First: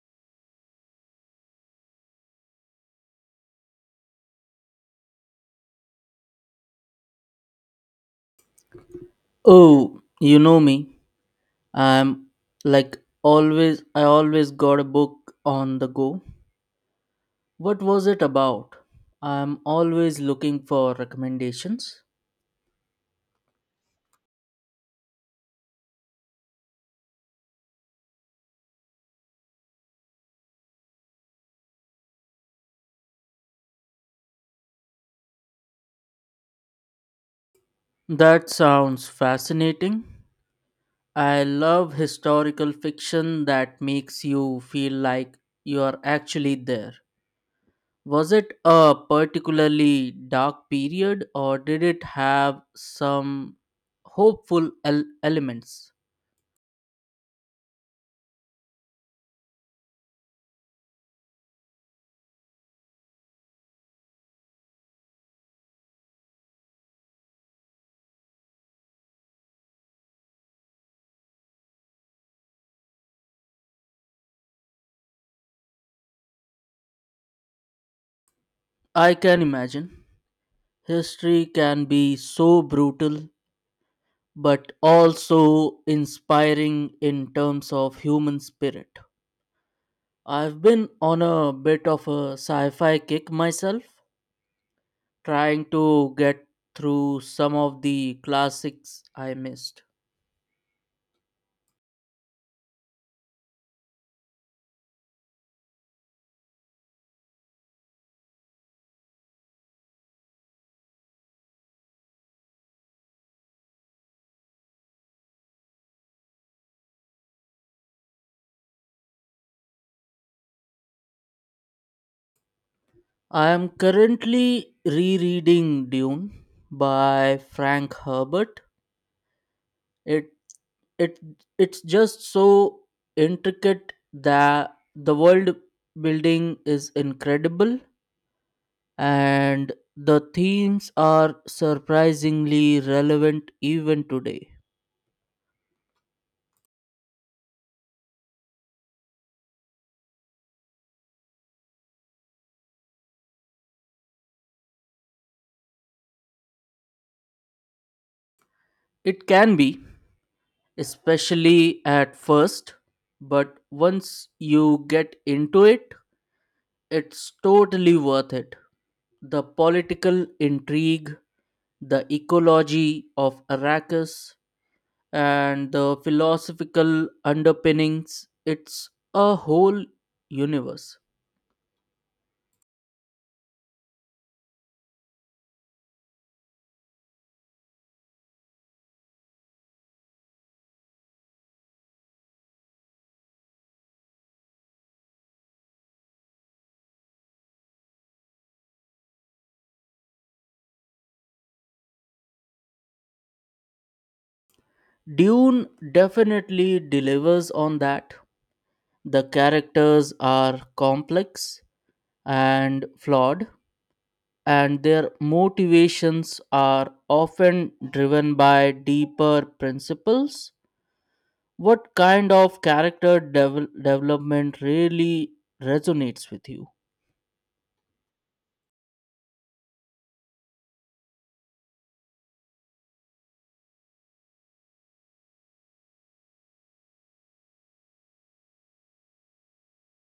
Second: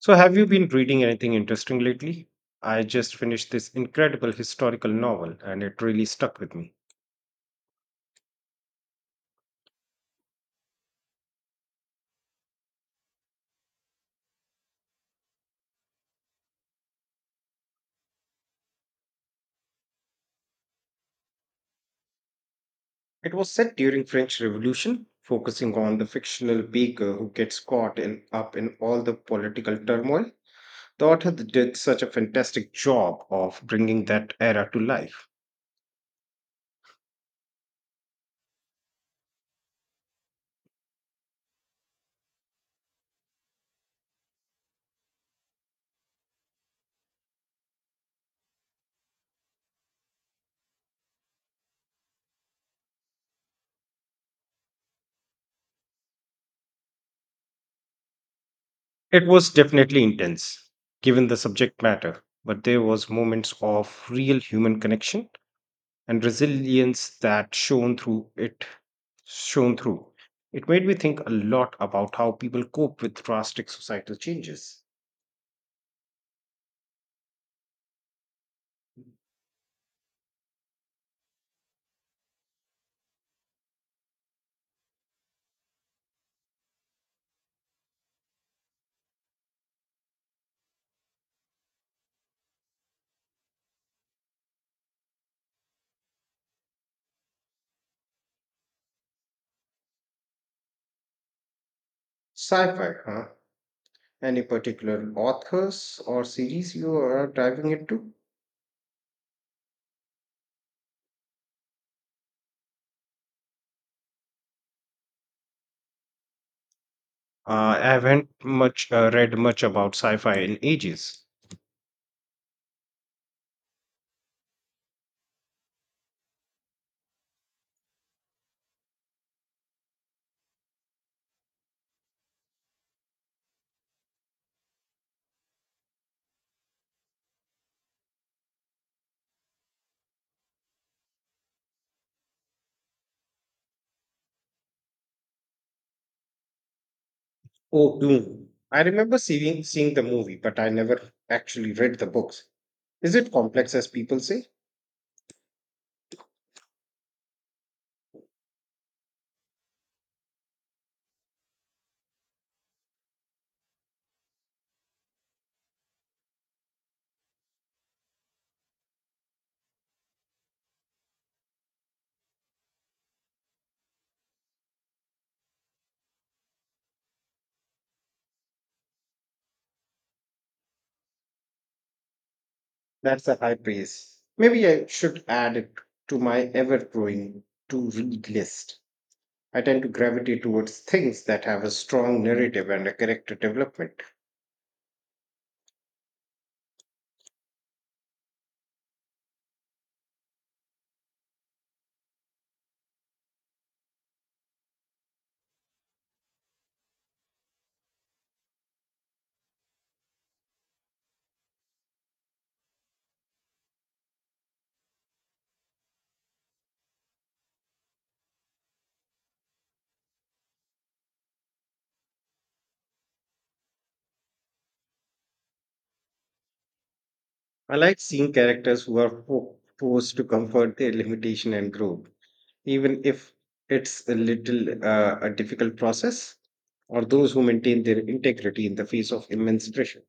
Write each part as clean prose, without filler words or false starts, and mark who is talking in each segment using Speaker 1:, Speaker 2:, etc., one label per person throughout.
Speaker 1: So, have you been reading anything interesting lately? I just finished this incredible historical novel and it really stuck with me.
Speaker 2: Oh, you know me. I'm like always, I always got a book on the go. What was it about? I'm always looking for recommendations.
Speaker 1: It was set during French Revolution, focusing on the fictional baker who gets up in all the political turmoil. The author did such a fantastic job of bringing that era to life.
Speaker 2: That sounds fascinating. I love historical fiction that makes you feel like you are actually there. Was it a particularly dark period or did it have some hopeful elements?
Speaker 1: It was definitely intense, given the subject matter, but there was moments of real human connection and resilience that shone through. It made me think a lot about how people cope with drastic societal changes.
Speaker 2: I can imagine. History can be so brutal, but also inspiring in terms of human spirit. I've been on a bit of a sci fi kick myself, trying to get through some of the classics I missed.
Speaker 1: Sci-fi, huh? Any particular authors or series you are diving into? I haven't much read much about sci-fi in ages.
Speaker 2: I am currently rereading Dune by Frank Herbert. It it it's just so intricate that the world building is incredible, and the themes are surprisingly relevant even today.
Speaker 1: Oh, Dune. I remember seeing the movie, but I never actually read the books. Is it complex as people say?
Speaker 2: It can be, especially at first, but once you get into it, it's totally worth it. The political intrigue, the ecology of Arrakis, and the philosophical underpinnings, it's a whole universe.
Speaker 1: That's a high praise. Maybe I should add it to my ever growing to read list. I tend to gravitate towards things that have a strong narrative and a character development.
Speaker 2: Dune definitely delivers on that. The characters are complex and flawed, and their motivations are often driven by deeper principles. What kind of character development really resonates with you?
Speaker 1: I like seeing characters who are forced to comfort their limitation and grow, even if it's a little a difficult process, or those who maintain their integrity in the face of immense pressure.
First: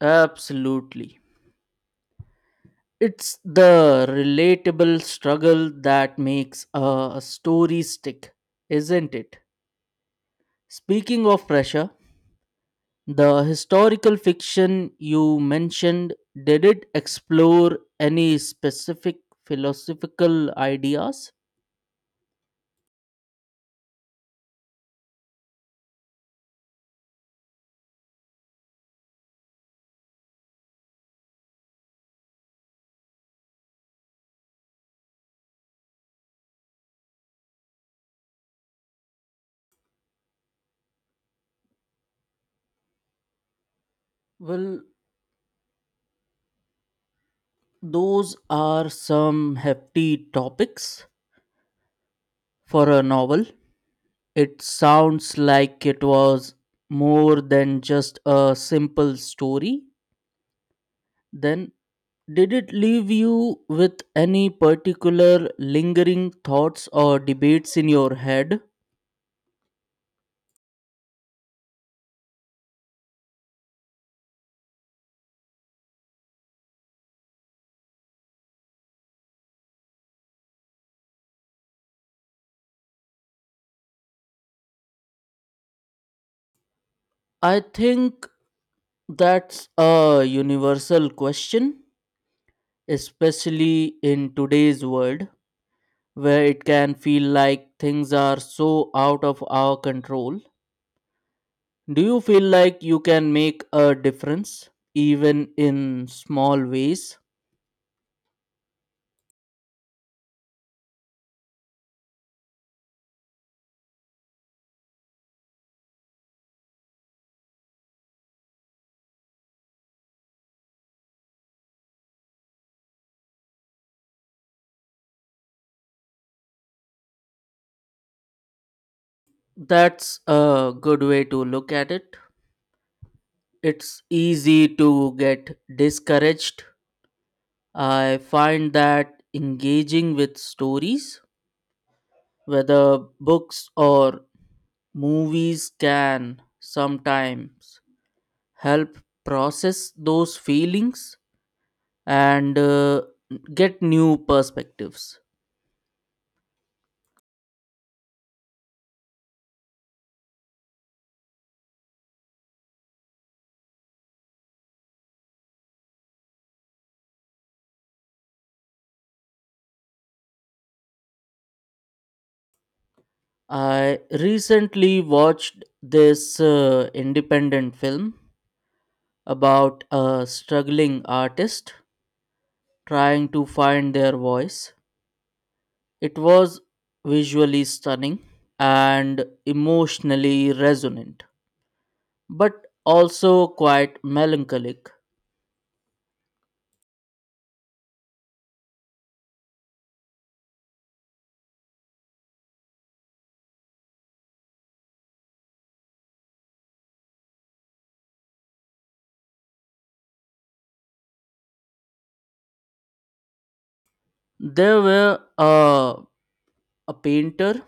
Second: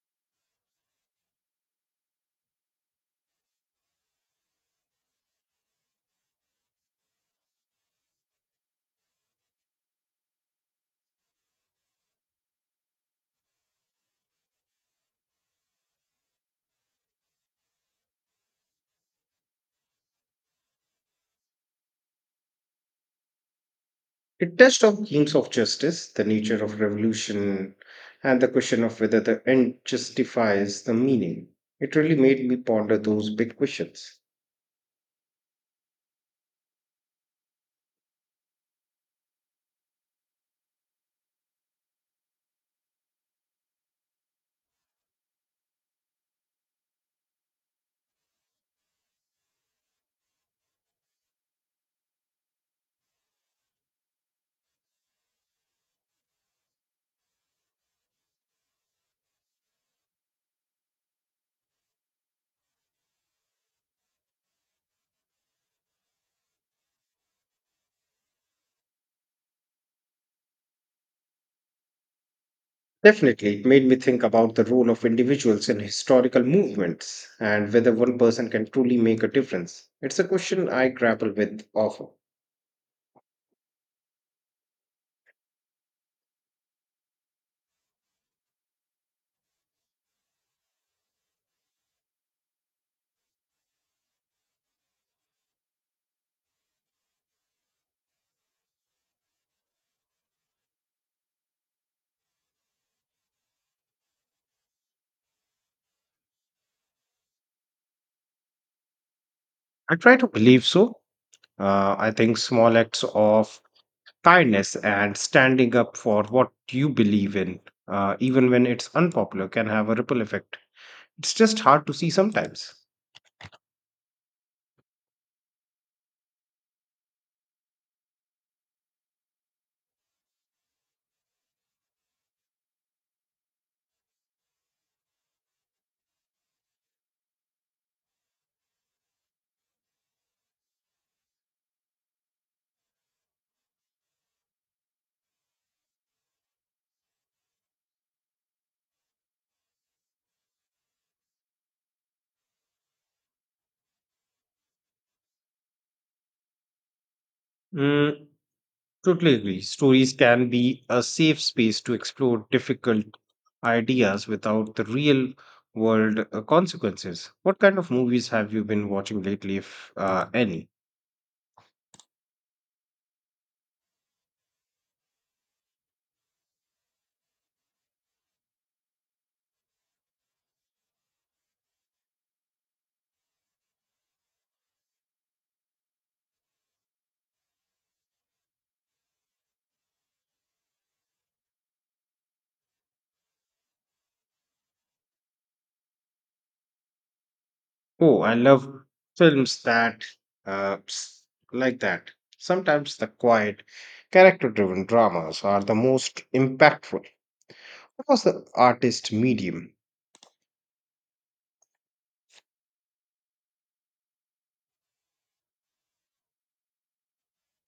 Speaker 2: Absolutely. It's the relatable struggle that makes a story stick, isn't it? Speaking of pressure, the historical fiction you mentioned, did it explore any specific philosophical ideas?
Speaker 1: It touched on themes of justice, the nature of revolution, and the question of whether the end justifies the meaning. It really made me ponder those big questions.
Speaker 2: Well, those are some hefty topics for a novel. It sounds like it was more than just a simple story. Then, did it leave you with any particular lingering thoughts or debates in your head?
Speaker 1: Definitely, it made me think about the role of individuals in historical movements and whether one person can truly make a difference. It's a question I grapple with often.
Speaker 2: I think that's a universal question, especially in today's world where it can feel like things are so out of our control. Do you feel like you can make a difference even in small ways?
Speaker 1: I try to believe so. I think small acts of kindness and standing up for what you believe in, even when it's unpopular, can have a ripple effect. It's just hard to see sometimes.
Speaker 2: That's a good way to look at it. It's easy to get discouraged. I find that engaging with stories, whether books or movies, can sometimes help process those feelings and get new perspectives.
Speaker 1: Mm, totally agree. Stories can be a safe space to explore difficult ideas without the real world consequences. What kind of movies have you been watching lately, if any?
Speaker 2: I recently watched this independent film about a struggling artist trying to find their voice. It was visually stunning and emotionally resonant, but also quite melancholic.
Speaker 1: Oh, I love films that uh, s- like that. Sometimes the quiet, character driven dramas are the most impactful. What was the artist medium?
Speaker 2: There were a painter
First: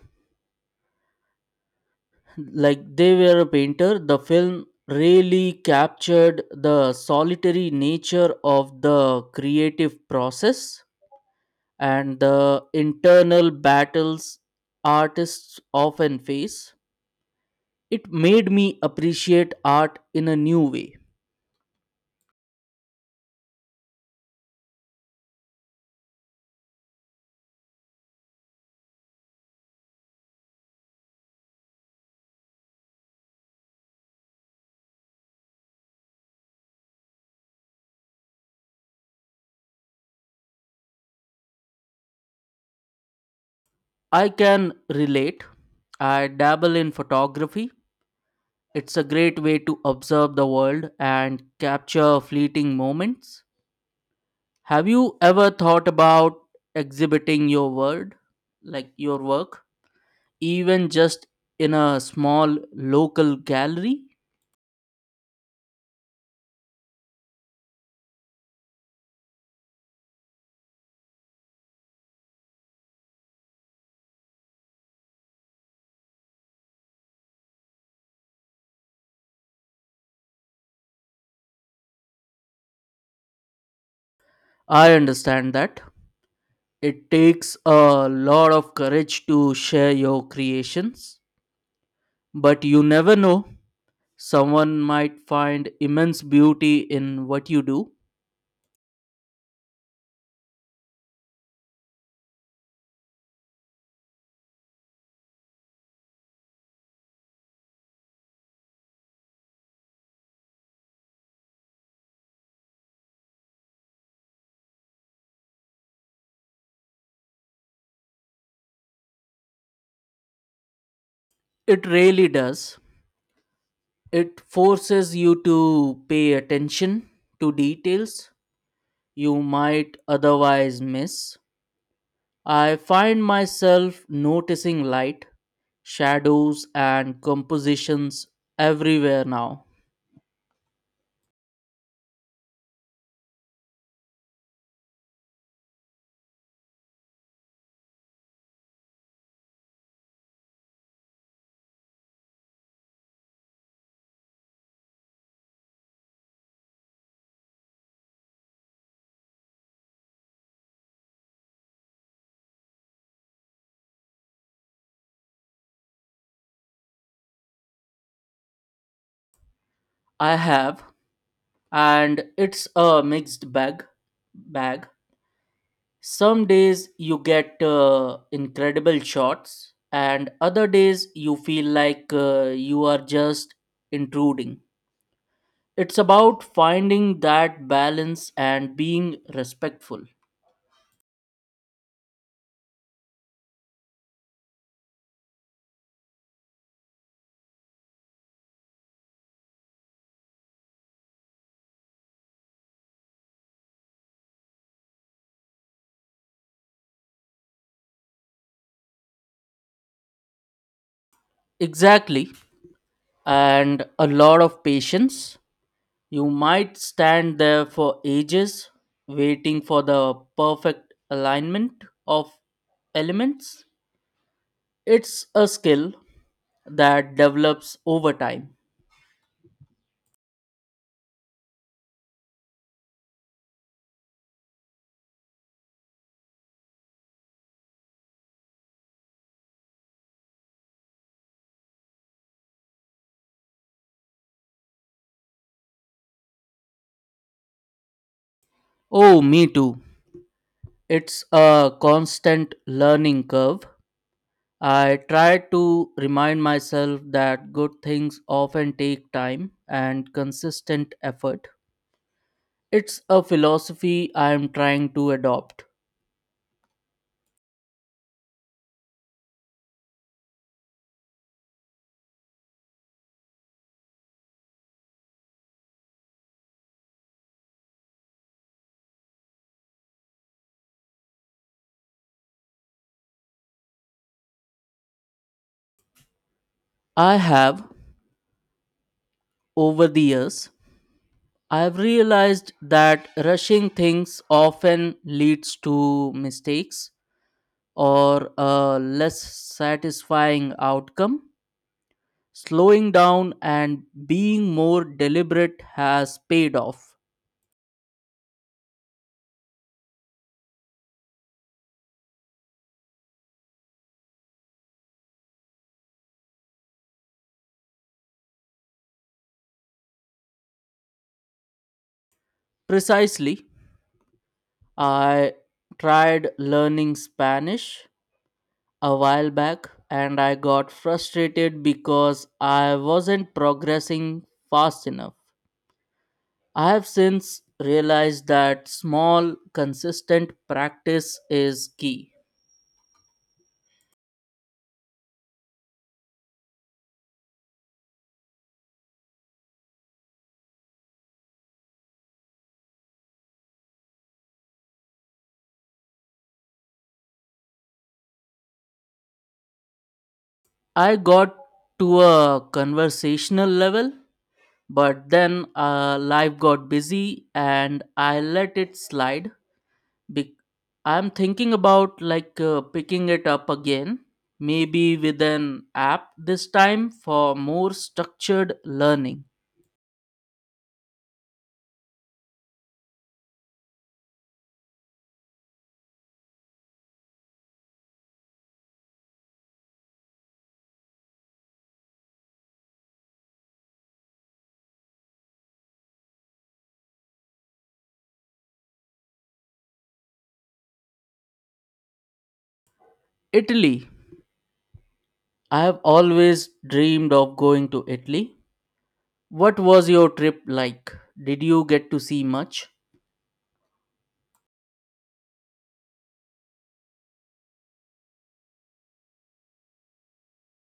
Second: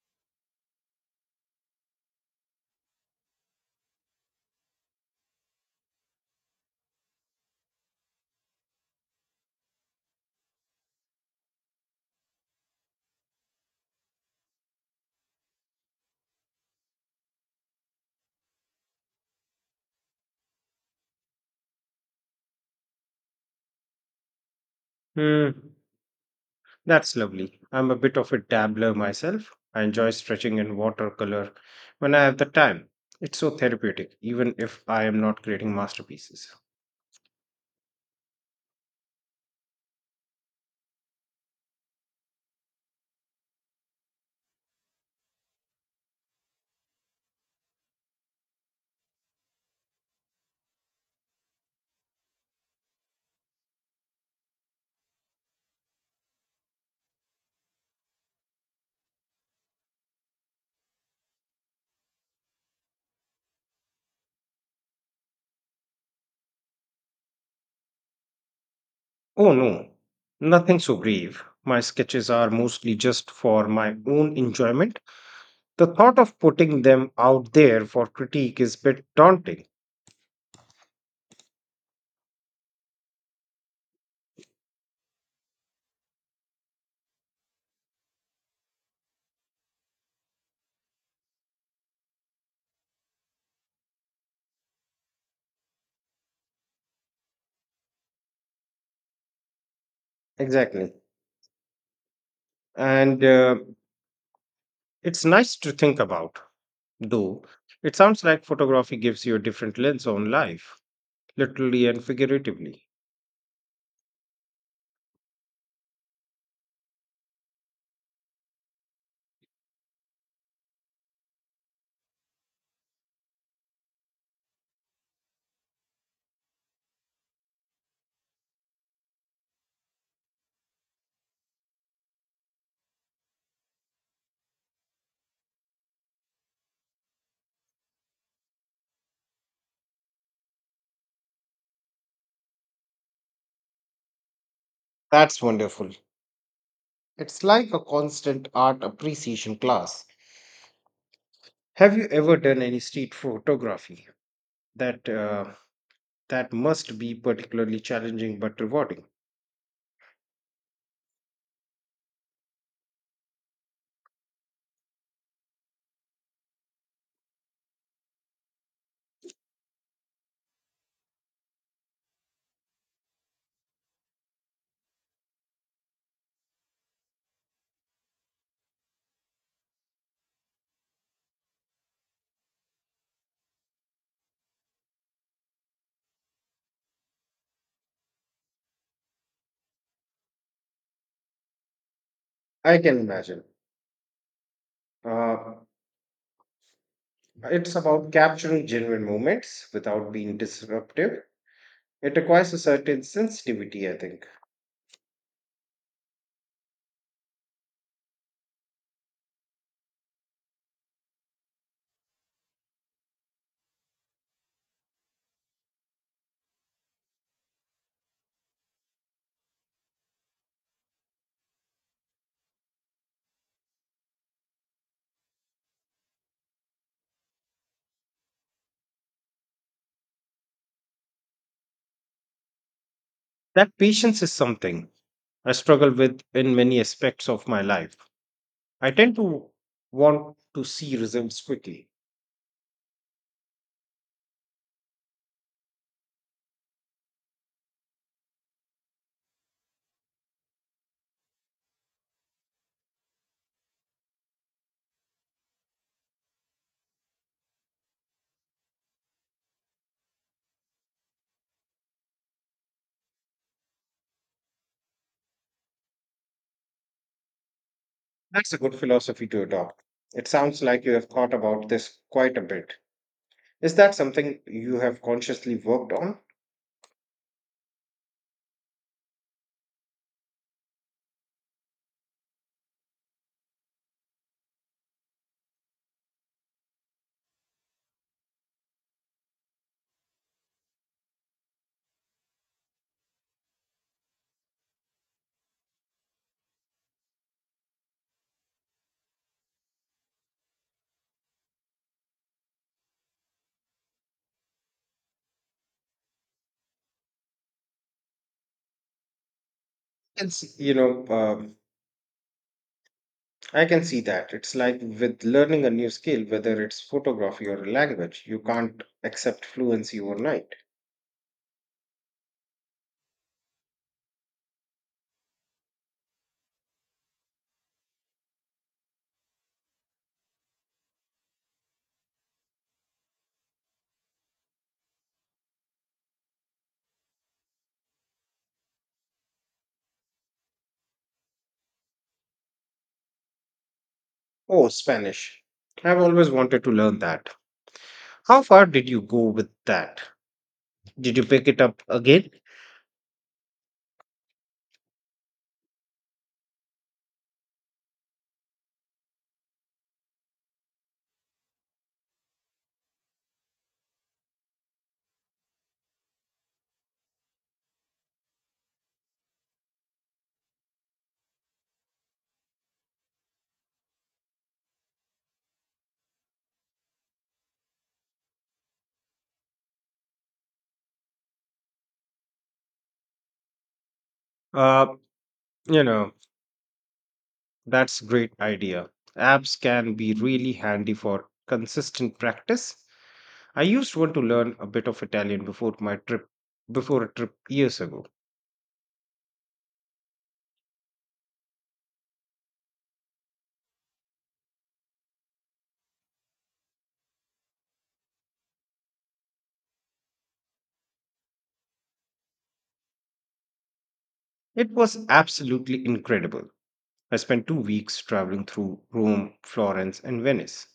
Speaker 2: like they were a painter. The film really captured the solitary nature of the creative process and the internal battles artists often face. It made me appreciate art in a new way.
Speaker 1: Hmm. That's lovely. I'm a bit of a dabbler myself. I enjoy stretching in watercolor when I have the time. It's so therapeutic, even if I am not creating masterpieces.
Speaker 2: I can relate. I dabble in photography. It's a great way to observe the world and capture fleeting moments. Have you ever thought about exhibiting your word, like your work, even just in a small local gallery?
Speaker 1: Oh no, nothing so grave. My sketches are mostly just for my own enjoyment. The thought of putting them out there for critique is a bit daunting.
Speaker 2: I understand that. It takes a lot of courage to share your creations, but you never know. Someone might find immense beauty in what you do.
Speaker 1: Exactly. And it's nice to think about, though. It sounds like photography gives you a different lens on life, literally and figuratively.
Speaker 2: It really does. It forces you to pay attention to details you might otherwise miss. I find myself noticing light, shadows, and compositions everywhere now.
Speaker 1: That's wonderful. It's like a constant art appreciation class. Have you ever done any street photography that uh, that must be particularly challenging but rewarding?
Speaker 2: I have, and it's a mixed bag. Some days you get incredible shots, and other days you feel like you are just intruding. It's about finding that balance and being respectful.
Speaker 1: I can imagine. Uh, it's about capturing genuine moments without being disruptive. It requires a certain sensitivity, I think.
Speaker 2: Exactly, and a lot of patience. You might stand there for ages waiting for the perfect alignment of elements. It's a skill that develops over time.
Speaker 1: That patience is something I struggle with in many aspects of my life. I tend to want to see results quickly.
Speaker 2: Oh, me too. It's a constant learning curve. I try to remind myself that good things often take time and consistent effort. It's a philosophy I am trying to adopt.
Speaker 1: That's a good philosophy to adopt. It sounds like you have thought about this quite a bit. Is that something you have consciously worked on?
Speaker 2: I have. Over the years, I've realized that rushing things often leads to mistakes or a less satisfying outcome. Slowing down and being more deliberate has paid off.
Speaker 1: Can see, you know, I can see that. It's like with learning a new skill, whether it's photography or a language, you can't accept fluency overnight.
Speaker 2: Precisely, I tried learning Spanish a while back and I got frustrated because I wasn't progressing fast enough. I have since realized that small, consistent practice is key.
Speaker 1: Oh, Spanish. I've always wanted to learn that. How far did you go with that? Did you pick it up again?
Speaker 2: I got to a conversational level, but then life got busy and I let it slide. Be- I'm thinking about picking it up again, maybe with an app this time for more structured learning.
Speaker 1: Uh, you know, That's great idea. Apps can be really handy for consistent practice. I used one to learn a bit of Italian before a trip years ago.
Speaker 2: Italy. I have always dreamed of going to Italy. What was your trip like? Did you get to see much?
Speaker 1: It was absolutely incredible. I spent 2 weeks traveling through Rome, Florence and Venice.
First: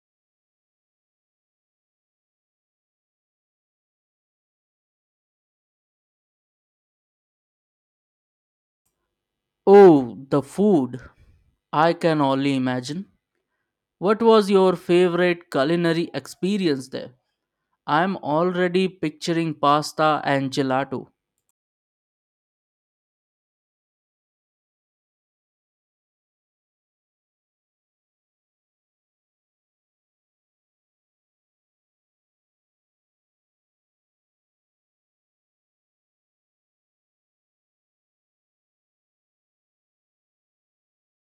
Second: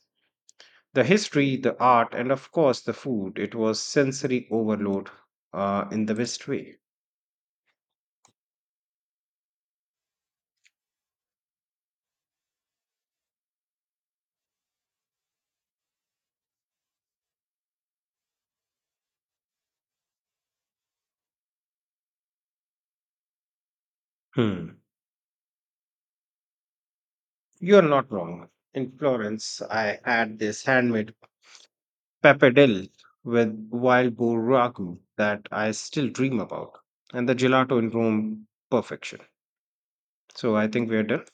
Speaker 1: The history, the art and of course the food, it was sensory overload in the best way.
Speaker 2: Oh, the food. I can only imagine. What was your favorite culinary experience there? I'm already picturing pasta and gelato.
Speaker 1: Hmm. You are not wrong. In Florence, I had this handmade pappardelle with wild boar ragu that I still dream about, and the gelato in Rome perfection. So I think we're done.